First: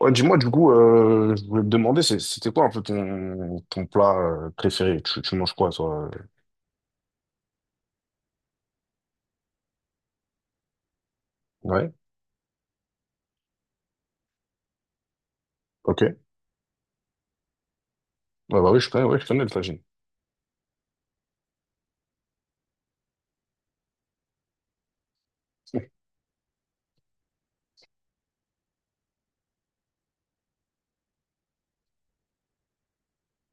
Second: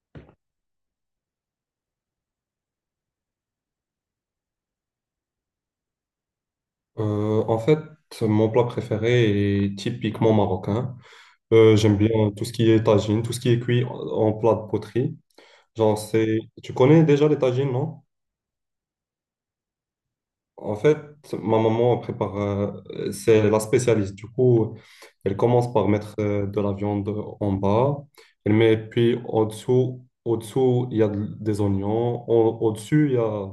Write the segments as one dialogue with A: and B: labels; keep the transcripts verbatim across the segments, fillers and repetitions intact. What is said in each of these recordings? A: Ouais, dis-moi, du coup, euh, je voulais te demander, c'est- c'était quoi un peu ton, ton plat euh, préféré? Tu, tu manges quoi, toi?
B: Euh, en fait, Mon plat préféré est typiquement marocain. Euh,
A: Ouais,
B: j'aime bien tout ce qui est tagine, tout ce qui est cuit en en plat de poterie. Genre,
A: ok. Ouais,
B: c'est... Tu connais déjà les tagines, non?
A: bah oui, je connais, ouais, je connais le tagine.
B: En fait, ma maman prépare, euh, c'est la spécialiste. Du coup, elle commence par mettre euh, de la viande en bas. Elle met, puis au-dessous, au-dessous, il y a de- des oignons. Au- dessus il y a...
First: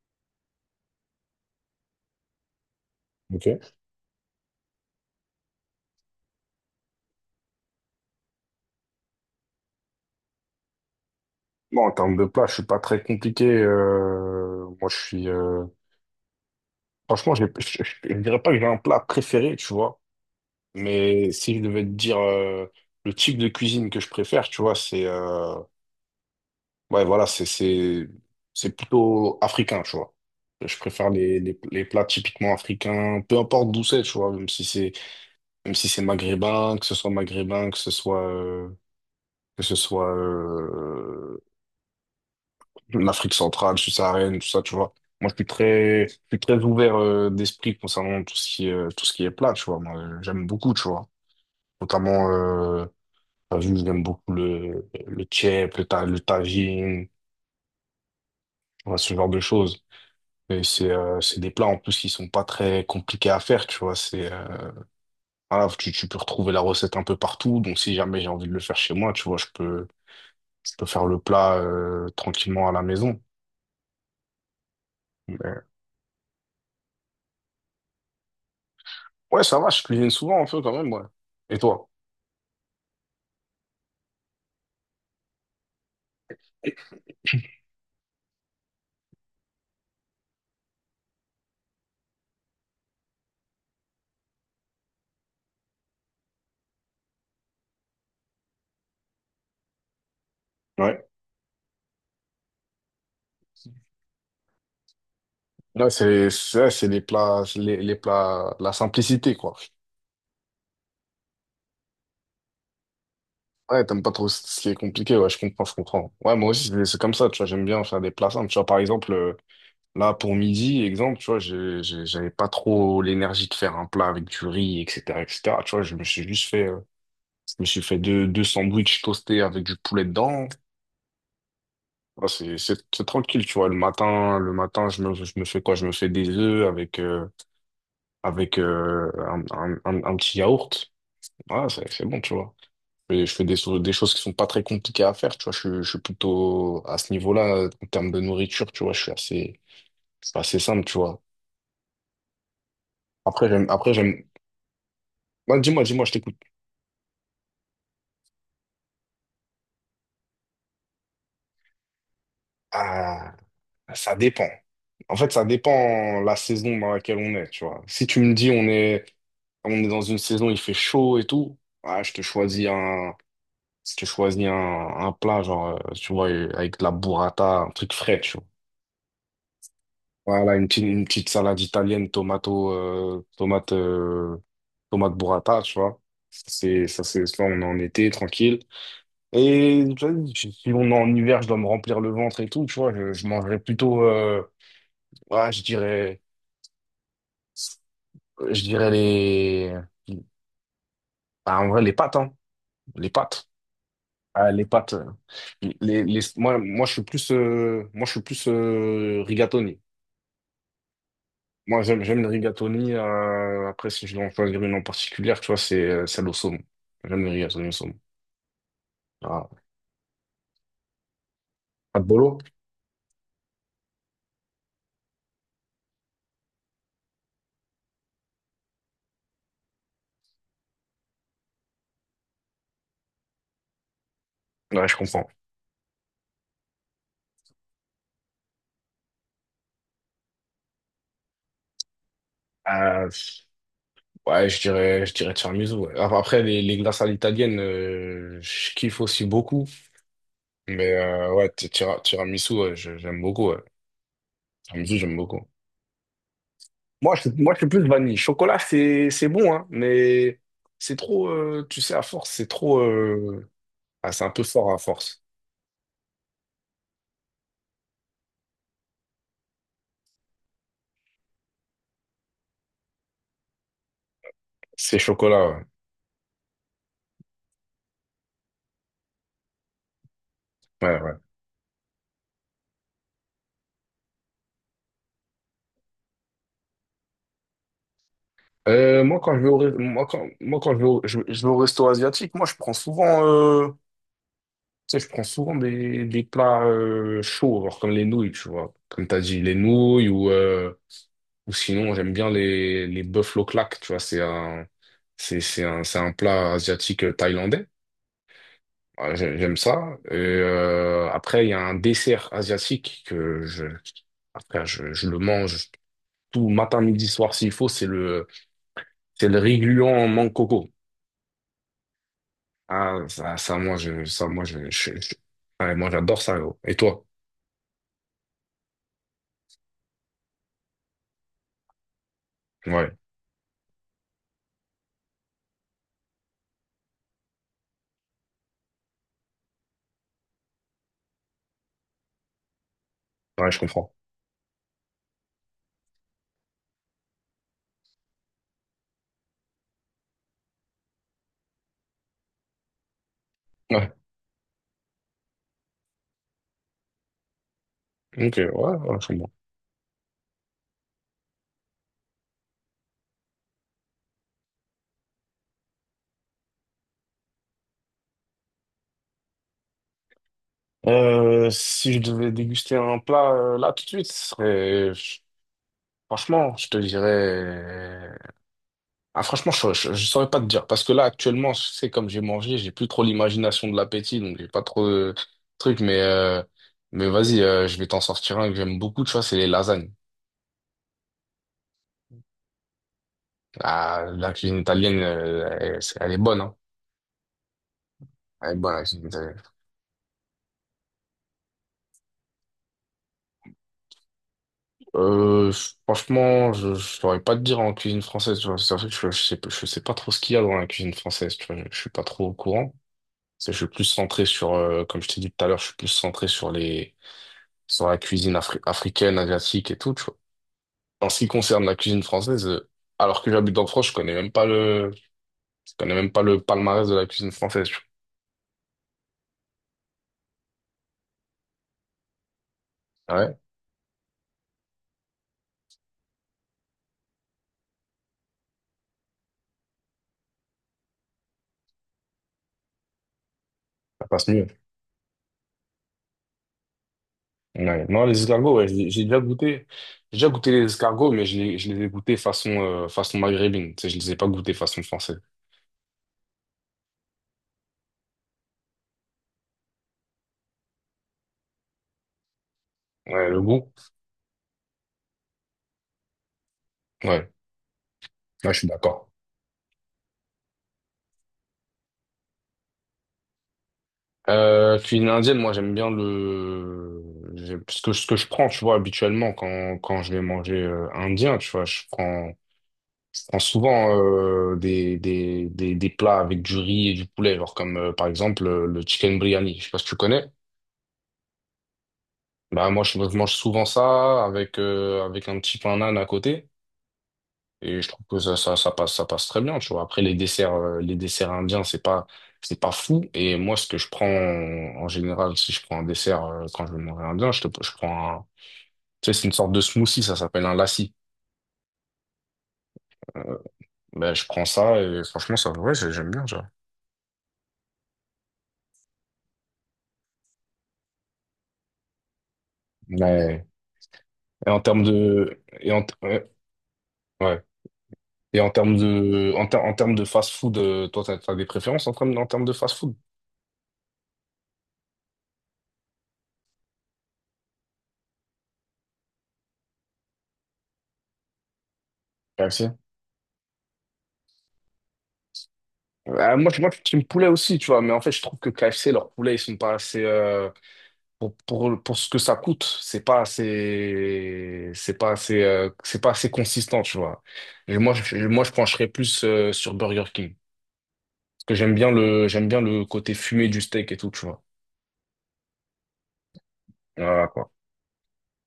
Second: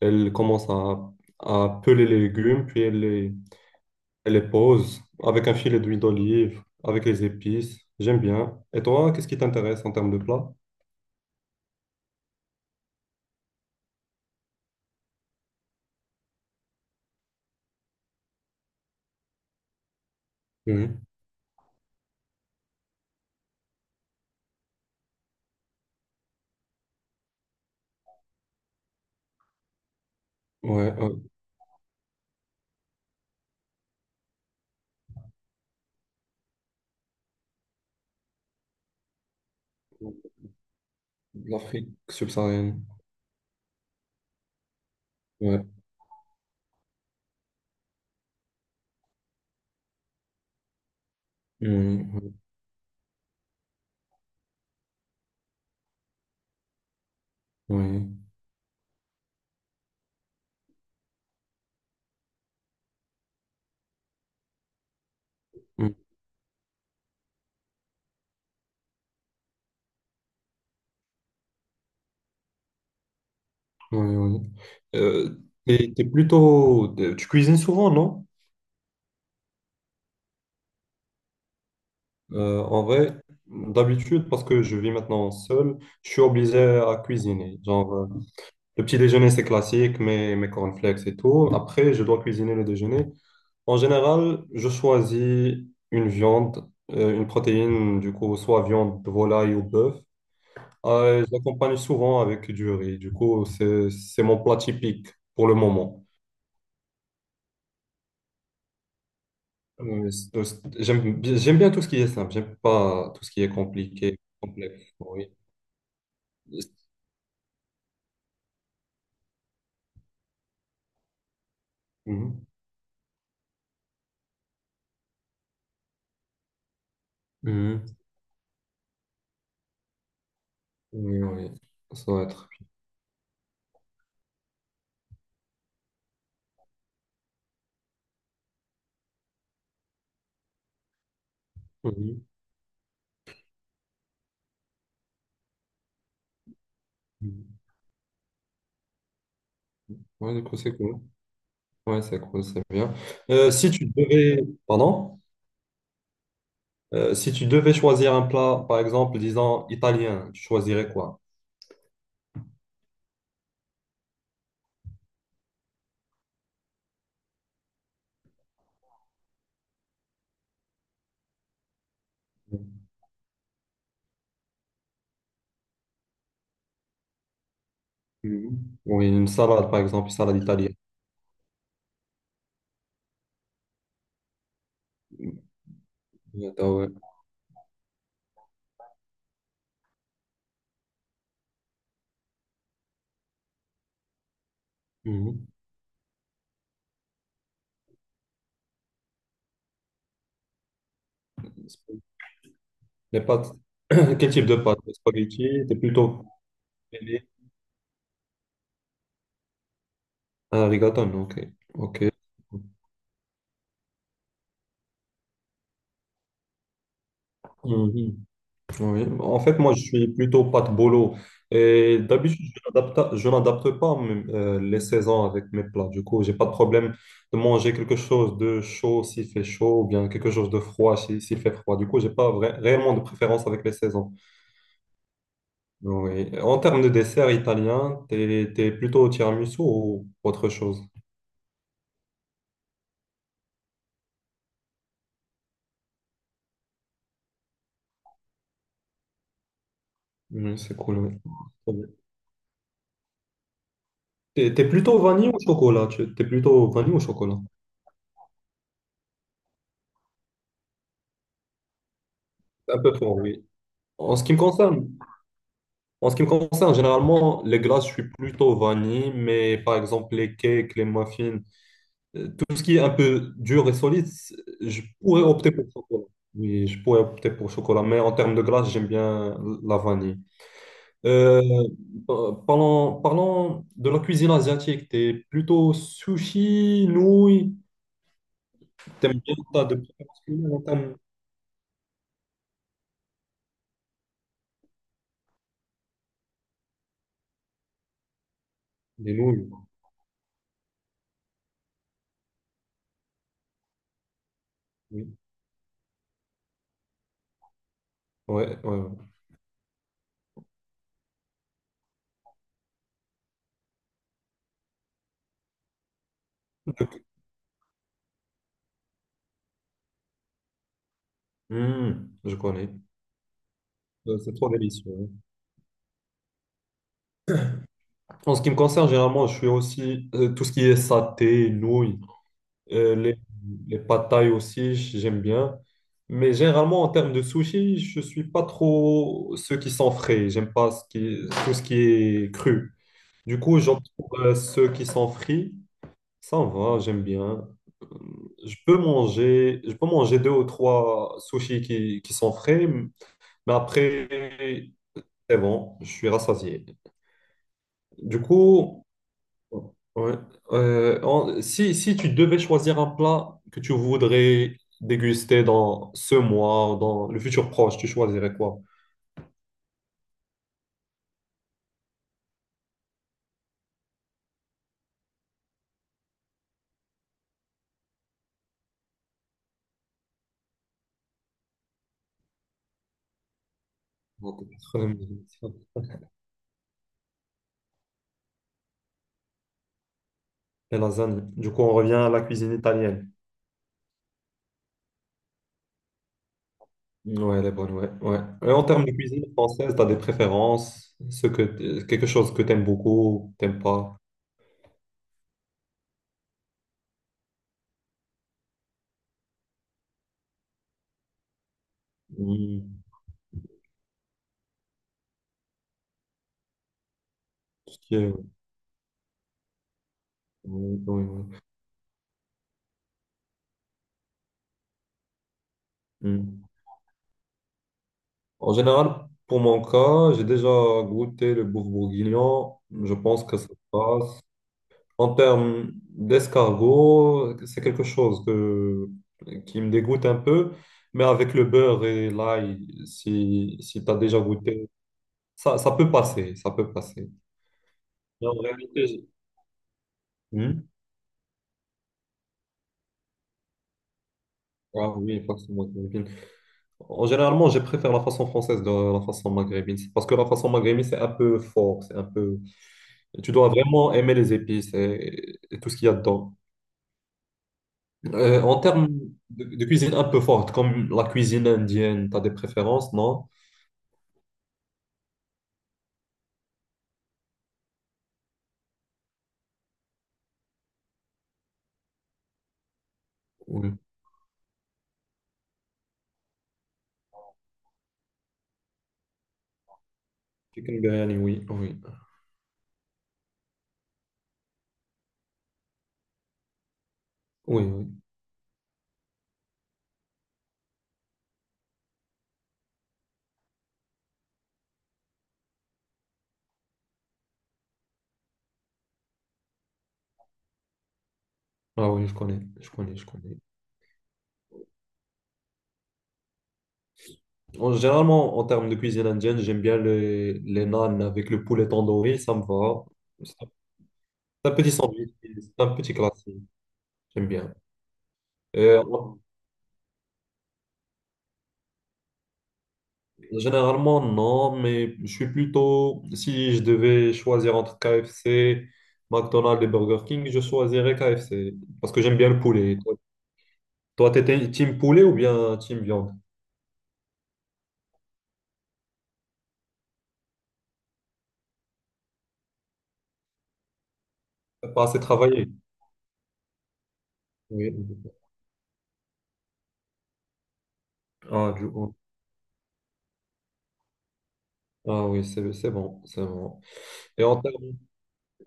B: Elle commence à, à peler les légumes, puis elle les
A: Ok.
B: elle les pose avec un filet d'huile d'olive, avec les épices. J'aime bien. Et toi, qu'est-ce qui t'intéresse en termes de plats?
A: Bon, en termes de plat, je suis pas très compliqué. Euh, moi, je suis. Euh, Franchement, j'ai- je, je- je dirais pas que j'ai un plat préféré, tu vois.
B: Mhm.
A: Mais si je devais te dire euh, le type de cuisine que je préfère, tu vois, c'est. Euh, Ouais, voilà, c'est, c'est, c'est plutôt africain, tu vois. Je
B: Ouais,
A: préfère
B: euh,
A: les, les, les plats typiquement africains, peu importe d'où c'est, tu vois, même si c'est, même si c'est maghrébin, que ce soit maghrébin, que ce soit, euh, que ce soit, euh,
B: L'Afrique subsaharienne.
A: l'Afrique centrale, subsaharienne, tout ça, tu vois. Moi, je suis
B: Ouais.
A: très, je suis très ouvert, euh, d'esprit concernant tout ce qui, est- euh, tout ce qui est plat, tu vois. Moi, euh, j'aime beaucoup, tu vois. Notamment,
B: Mhm.
A: euh, t'as vu, j'aime beaucoup le, le tchèp, le, ta- le tagine,
B: Oui,
A: tu vois, ce genre de choses. Et c'est euh, c'est des plats en plus qui sont pas très compliqués à faire, tu vois. C'est euh, Voilà, tu,
B: mhm,
A: tu peux retrouver la recette un peu partout. Donc si jamais j'ai envie de le faire chez moi, tu vois, je peux je peux faire le plat euh, tranquillement à la maison.
B: oui, oui. Euh,
A: Mais,
B: t'es, t'es plutôt... t'es- Tu cuisines souvent, non?
A: ouais, ça va, je cuisine souvent un peu quand même, ouais. Et toi?
B: Euh, en vrai, d'habitude, parce que je vis maintenant seul, je suis obligé à cuisiner. Genre, euh, le petit déjeuner, c'est classique, mes, mes cornflakes et tout. Après, je dois cuisiner le déjeuner. En général, je choisis une viande, euh, une protéine, du coup, soit viande de volaille ou bœuf.
A: Ouais.
B: Euh, je l'accompagne souvent avec du riz. Du coup, c'est, c'est mon plat typique pour le
A: Ouais,
B: moment.
A: c'est ça, c'est les plats c'est les, les plats la simplicité quoi.
B: Euh, c'est- c'est- j'aime, bien j'aime bien tout ce qui est simple. J'aime pas tout ce qui est
A: Ouais, t'aimes pas
B: compliqué,
A: trop ce qui est
B: complexe.
A: compliqué, ouais,
B: Oui.
A: je comprends, je comprends. Ouais, moi aussi c'est c'est comme ça, tu vois, j'aime bien faire des plats simples, tu vois, par exemple. euh, Là, pour midi, exemple, tu vois, j'ai- j'ai- j'avais
B: Mhm.
A: pas trop l'énergie de faire un plat avec du riz, et cetera, et cetera. Tu vois, je me suis juste fait, euh, je me suis
B: Mhm.
A: fait deux, deux sandwichs toastés avec du poulet dedans.
B: Oui, oui. Ça va
A: Ouais,
B: être.
A: c'est, c'est, c'est tranquille, tu vois. Le matin, le matin, je me, je me fais quoi? Je me fais des œufs avec, euh, avec euh, un, un, un- un petit yaourt. Voilà, c'est, c'est bon,
B: Oui.
A: tu vois. Et je fais des, so- des choses qui sont pas très compliquées à faire, tu vois. Je, suis- je suis plutôt à ce
B: Mhm.
A: niveau-là, en termes de nourriture, tu vois, je suis assez,
B: Ouais,
A: c'est
B: du coup,
A: assez
B: c'est
A: simple, tu
B: cool.
A: vois.
B: Ouais, c'est cool, c'est bien.
A: Après,
B: Euh,
A: j'aime,
B: si tu
A: après, j'aime,
B: devais. Pardon?
A: Bah, dis-moi, dis-moi, je t'écoute.
B: Euh, si tu devais choisir un plat, par exemple, disons italien, tu choisirais quoi?
A: Ah, ça dépend. En fait, ça dépend la saison dans laquelle on est, tu vois. Si tu me dis on est, on est dans une saison, il fait chaud et tout, ah, je te choisis un, je te choisis un, un plat, genre, euh, tu vois, euh, avec de la burrata, un truc frais, tu vois.
B: Mhm. Oui, une salade, par exemple, une salade
A: Voilà, une
B: italienne.
A: petite, une petite salade italienne, tomato, euh, tomate, euh, tomate burrata, tu vois.
B: Ah
A: C'est,
B: ouais.
A: ça, c'est, ça, on est en été, tranquille. Et tu vois, si si on est en hiver, je dois me remplir le ventre et tout, tu vois, je, je mangerais plutôt. euh,
B: Mhm.
A: Ouais, je dirais, je dirais les, ah, en vrai, les pâtes, hein. Les
B: Les
A: pâtes.
B: pâtes. Quel type
A: Ah,
B: de
A: les
B: pâtes?
A: pâtes. euh,
B: Spaghetti, t'es
A: Les, les,
B: plutôt.
A: moi, moi, je suis
B: Aimé.
A: plus, euh, moi, je suis plus euh, rigatoni.
B: Ah, rigatone, ok.
A: Moi,
B: Ok.
A: j'aime, j'aime le rigatoni. euh, après, si je dois en choisir une en particulier, tu vois, c'est euh, celle au saumon. J'aime le rigatoni au saumon.
B: Mhm. Oui, en
A: Ah.
B: fait, moi, je suis plutôt pâte bolo. Et
A: Pas de bolo?
B: d'habitude, je n'adapte, je n'adapte pas mes- euh, les saisons avec mes plats. Du coup, j'ai pas de problème de manger quelque chose de chaud s'il fait chaud, ou bien quelque chose de froid si- s'il fait froid. Du coup, j'ai pas vra- réellement de préférence avec les saisons.
A: Ouais, je comprends.
B: Oui. En termes de dessert italien, t'es, t'es plutôt tiramisu ou autre chose?
A: Euh, ouais, je dirais, je dirais tiramisu. Ouais. Après, après, les, les glaces à l'italienne, euh, je kiffe aussi beaucoup.
B: Oui, c'est
A: Mais
B: cool. Oui.
A: euh, ouais, ti-
B: Très bien.
A: tira- tiramisu, ouais, je- j'aime beaucoup. Ouais.
B: T'es, t'es
A: Tiramisu,
B: plutôt
A: j'aime
B: vanille ou
A: beaucoup.
B: chocolat? Tu- T'es plutôt vanille ou
A: Moi, je,
B: chocolat?
A: moi, je suis plus vanille. Chocolat, c'est, c'est bon, hein, mais c'est trop, euh, tu sais, à force, c'est
B: Un
A: trop,
B: peu fort, oui.
A: euh, ah,
B: En
A: c'est
B: ce
A: un
B: qui me
A: peu fort à
B: concerne,
A: force.
B: en ce qui me concerne, généralement, les glaces, je suis plutôt vanille, mais par exemple, les cakes, les muffins, euh, tout ce qui est un peu dur et solide, c'est- je
A: C'est
B: pourrais
A: chocolat,
B: opter pour
A: ouais.
B: chocolat. Oui, je pourrais opter pour chocolat, mais en termes de glace, j'aime bien la vanille.
A: Ouais, ouais.
B: Euh, pa- parlons, Parlons de la cuisine asiatique. T'es plutôt sushi, nouilles.
A: Euh, moi,
B: T'aimes
A: quand
B: bien,
A: je vais au,
B: t'as de
A: re- moi,
B: préférence
A: quand,
B: culinaire
A: moi,
B: en
A: quand je vais
B: termes
A: au, je- je vais au resto asiatique, moi, je prends souvent, euh, tu sais, je prends souvent des, des plats, euh, chauds, genre comme les nouilles, tu vois. Comme
B: des
A: t'as dit,
B: nouilles.
A: les nouilles ou, euh, ou sinon, j'aime bien les, les buffalo claques, tu vois, c'est un,
B: Oui,
A: c'est, c'est un, c'est un plat asiatique euh, thaïlandais.
B: ouais, ouais. Ouais.
A: Ouais, j'ai- J'aime ça. Et euh, après, il y a un dessert asiatique que je, après, je, je le mange tout matin, midi, soir s'il faut. C'est le, c'est le riz gluant en mangue coco.
B: Hmm, je connais.
A: Ah, ça, ça, moi, je,
B: Euh,
A: ça,
B: C'est
A: moi,
B: trop
A: je,
B: délicieux.
A: je-
B: Hein.
A: je- ouais, moi, j'adore ça. Gros. Et toi?
B: En ce qui me concerne, généralement, je suis aussi euh, tout ce qui est saté, nouilles,
A: Ouais,
B: euh, les, les pad thaï aussi, j'aime bien. Mais généralement, en termes de sushi, je suis pas trop ceux qui sont frais. J'aime pas ce qui, tout ce qui est cru. Du
A: ouais, je
B: coup, j'opte
A: comprends.
B: pour euh, ceux qui sont frits. Ça me va, j'aime bien. Euh, Je peux manger, je peux manger deux ou trois sushis qui, qui sont frais, mais
A: Ouais,
B: après, c'est bon, je suis rassasié. Du
A: ok, ouais,
B: coup,
A: ouais, je comprends.
B: ouais. Euh, en- si, si tu devais choisir un plat que tu voudrais déguster dans ce mois, ou dans le futur proche, tu choisirais quoi?
A: Euh, si je devais déguster un plat euh, là tout de suite, ce serait, franchement, je te dirais. Ah, franchement, je ne saurais pas te dire. Parce que là, actuellement, je sais, comme j'ai mangé, j'ai plus trop l'imagination de l'appétit, donc j'ai
B: Beaucoup.
A: pas trop de trucs. Mais, euh, mais vas-y, euh, je vais t'en sortir un que j'aime beaucoup, tu vois, c'est les lasagnes.
B: Les lasagnes. Du coup, on revient à la cuisine italienne.
A: Ah, la cuisine italienne, euh, elle, c'est- elle est bonne, hein.
B: Ouais, elle est bonne, ouais, ouais.
A: Elle
B: Et
A: est
B: en
A: bonne, la
B: termes de
A: cuisine
B: cuisine
A: italienne.
B: française, tu as des préférences? Ce que t- quelque chose que tu aimes beaucoup, t'aimes pas?
A: Euh, franchement, je ne saurais pas te dire en cuisine française, tu vois. C'est vrai que je, je sais, pas- je sais pas trop ce qu'il y a dans la cuisine française, tu vois. Je, je suis pas trop au courant.
B: Hmm,
A: C'est- Je suis plus centré sur, euh, comme je t'ai dit tout à l'heure, je suis plus centré sur les,
B: ce
A: sur
B: qui
A: la
B: est-
A: cuisine afri- africaine, asiatique et tout, tu vois.
B: oui, oui,
A: En ce qui
B: oui.
A: concerne la cuisine française, euh, alors que j'habite en France, je connais même pas le, je connais même pas le
B: Hmm.
A: palmarès de la cuisine française.
B: En général, pour mon cas, j'ai déjà goûté le bouffe bourguignon. Je
A: Ah
B: pense
A: ouais,
B: que ça passe. En termes d'escargot, c'est quelque chose que- qui me dégoûte un peu, mais avec le beurre et l'ail, si, si tu as
A: ça
B: déjà
A: passe mieux.
B: goûté, ça, ça peut passer, ça peut passer.
A: Ouais. Non, les
B: Mais en
A: escargots, ouais,
B: réalité,
A: j'ai j'ai
B: j-
A: déjà goûté, j'ai déjà goûté les
B: Hmm.
A: escargots, mais je les, je les ai goûtés façon, euh, façon maghrébine. Tu sais, je les ai pas goûtés façon
B: Ah
A: française.
B: oui, façon maghrébine. En généralement, je préfère la façon française de la façon maghrébine. C'est parce que la façon maghrébine, c'est un peu fort, c'est un peu...
A: Ouais,
B: Tu
A: le
B: dois
A: goût.
B: vraiment aimer les épices et, et tout ce qu'il y a dedans.
A: Ouais,
B: Euh,
A: ouais, je
B: en
A: suis
B: termes
A: d'accord.
B: de, de cuisine un peu forte, comme la cuisine indienne, tu as des préférences, non?
A: Euh, cuisine indienne, moi j'aime bien le j'ai- ce que, ce que je prends, tu vois, habituellement quand, quand je vais manger euh, indien, tu vois, je prends Je prends
B: Oui.
A: souvent euh, des, des, des, des plats avec du riz et du poulet, genre comme euh, par exemple euh, le chicken biryani. Je sais pas si tu connais.
B: Chicken biryani, oui, oui.
A: Bah moi je, je mange souvent ça avec euh, avec un petit pain naan à côté
B: Oui,
A: et
B: oui.
A: je trouve que ça, ça ça passe ça passe très bien, tu vois. Après les desserts euh, les desserts indiens, c'est pas c'est pas fou et moi ce que je prends en général si je prends un dessert euh, quand je vais manger indien, je te, je prends un Tu sais, c'est une sorte de smoothie, ça s'appelle un lassi.
B: Ah oui, je connais, je connais, je connais.
A: Euh, ben, je prends ça et franchement, ça, ouais, j'aime bien, tu vois.
B: En, généralement, en termes de cuisine indienne, j'aime bien les, les naan avec le poulet tandoori, ça me va. C'est
A: Ouais.
B: un
A: Et
B: c'est un
A: en
B: petit
A: termes
B: sandwich,
A: de,
B: c'est un
A: et en,
B: petit
A: ouais,
B: classique, j'aime
A: ouais.
B: bien.
A: Et en termes
B: Euh, en-
A: de, en, ter- en termes de fast-food, euh, toi, t'as, t'as des préférences en termes, en termes de fast-food?
B: Généralement, non, mais je suis plutôt, si je devais choisir entre K F C, McDonald's et Burger King, je choisirais K F C, parce que j'aime bien le
A: K F C.
B: poulet. Toi, toi, t'étais team poulet ou bien team viande?
A: Euh, moi, je, moi, je suis team poulet aussi, tu vois, mais en fait, je trouve que K F C, leurs poulets, ils sont pas assez, euh, pour, pour, pour ce que ça coûte, c'est pas
B: T'as
A: assez,
B: pas
A: c'est
B: assez
A: pas assez,
B: travaillé.
A: euh, c'est pas assez consistant, tu vois. Et moi,
B: Oui.
A: je, moi, je pencherais plus, euh, sur Burger King. Parce
B: Ah,
A: que j'aime bien
B: du-
A: le, j'aime bien le côté fumé du steak et tout, tu vois.
B: Ah oui, c'est c'est bon, c'est bon. Et
A: Voilà,
B: en
A: quoi.
B: termes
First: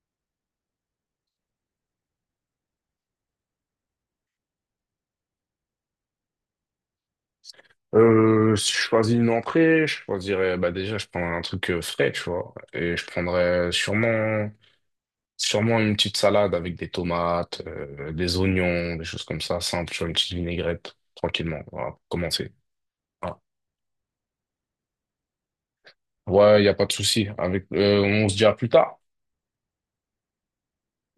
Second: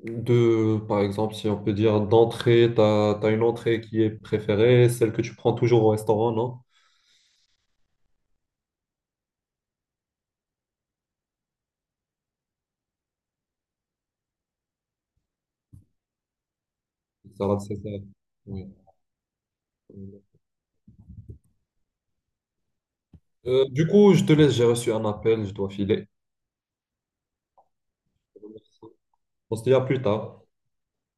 B: de, par exemple, si on peut dire d'entrée, tu as, une entrée qui est préférée, celle que tu prends toujours au restaurant, non?
A: Euh, si je choisis une entrée, je choisirais, bah déjà, je prendrais un truc euh, frais, tu vois, et je prendrais sûrement, sûrement une petite salade avec des
B: Ça, là,
A: tomates,
B: c'est ça.
A: euh, des
B: Oui.
A: oignons, des choses comme ça, simple, tu une petite vinaigrette, tranquillement, voilà, pour commencer. Voilà.
B: Euh, du coup, je te laisse, j'ai reçu un appel, je dois filer.
A: Ouais, il n'y a pas de souci. Avec, euh, on se dit à plus tard.
B: On se dit à plus tard.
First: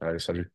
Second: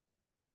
A: Allez, salut.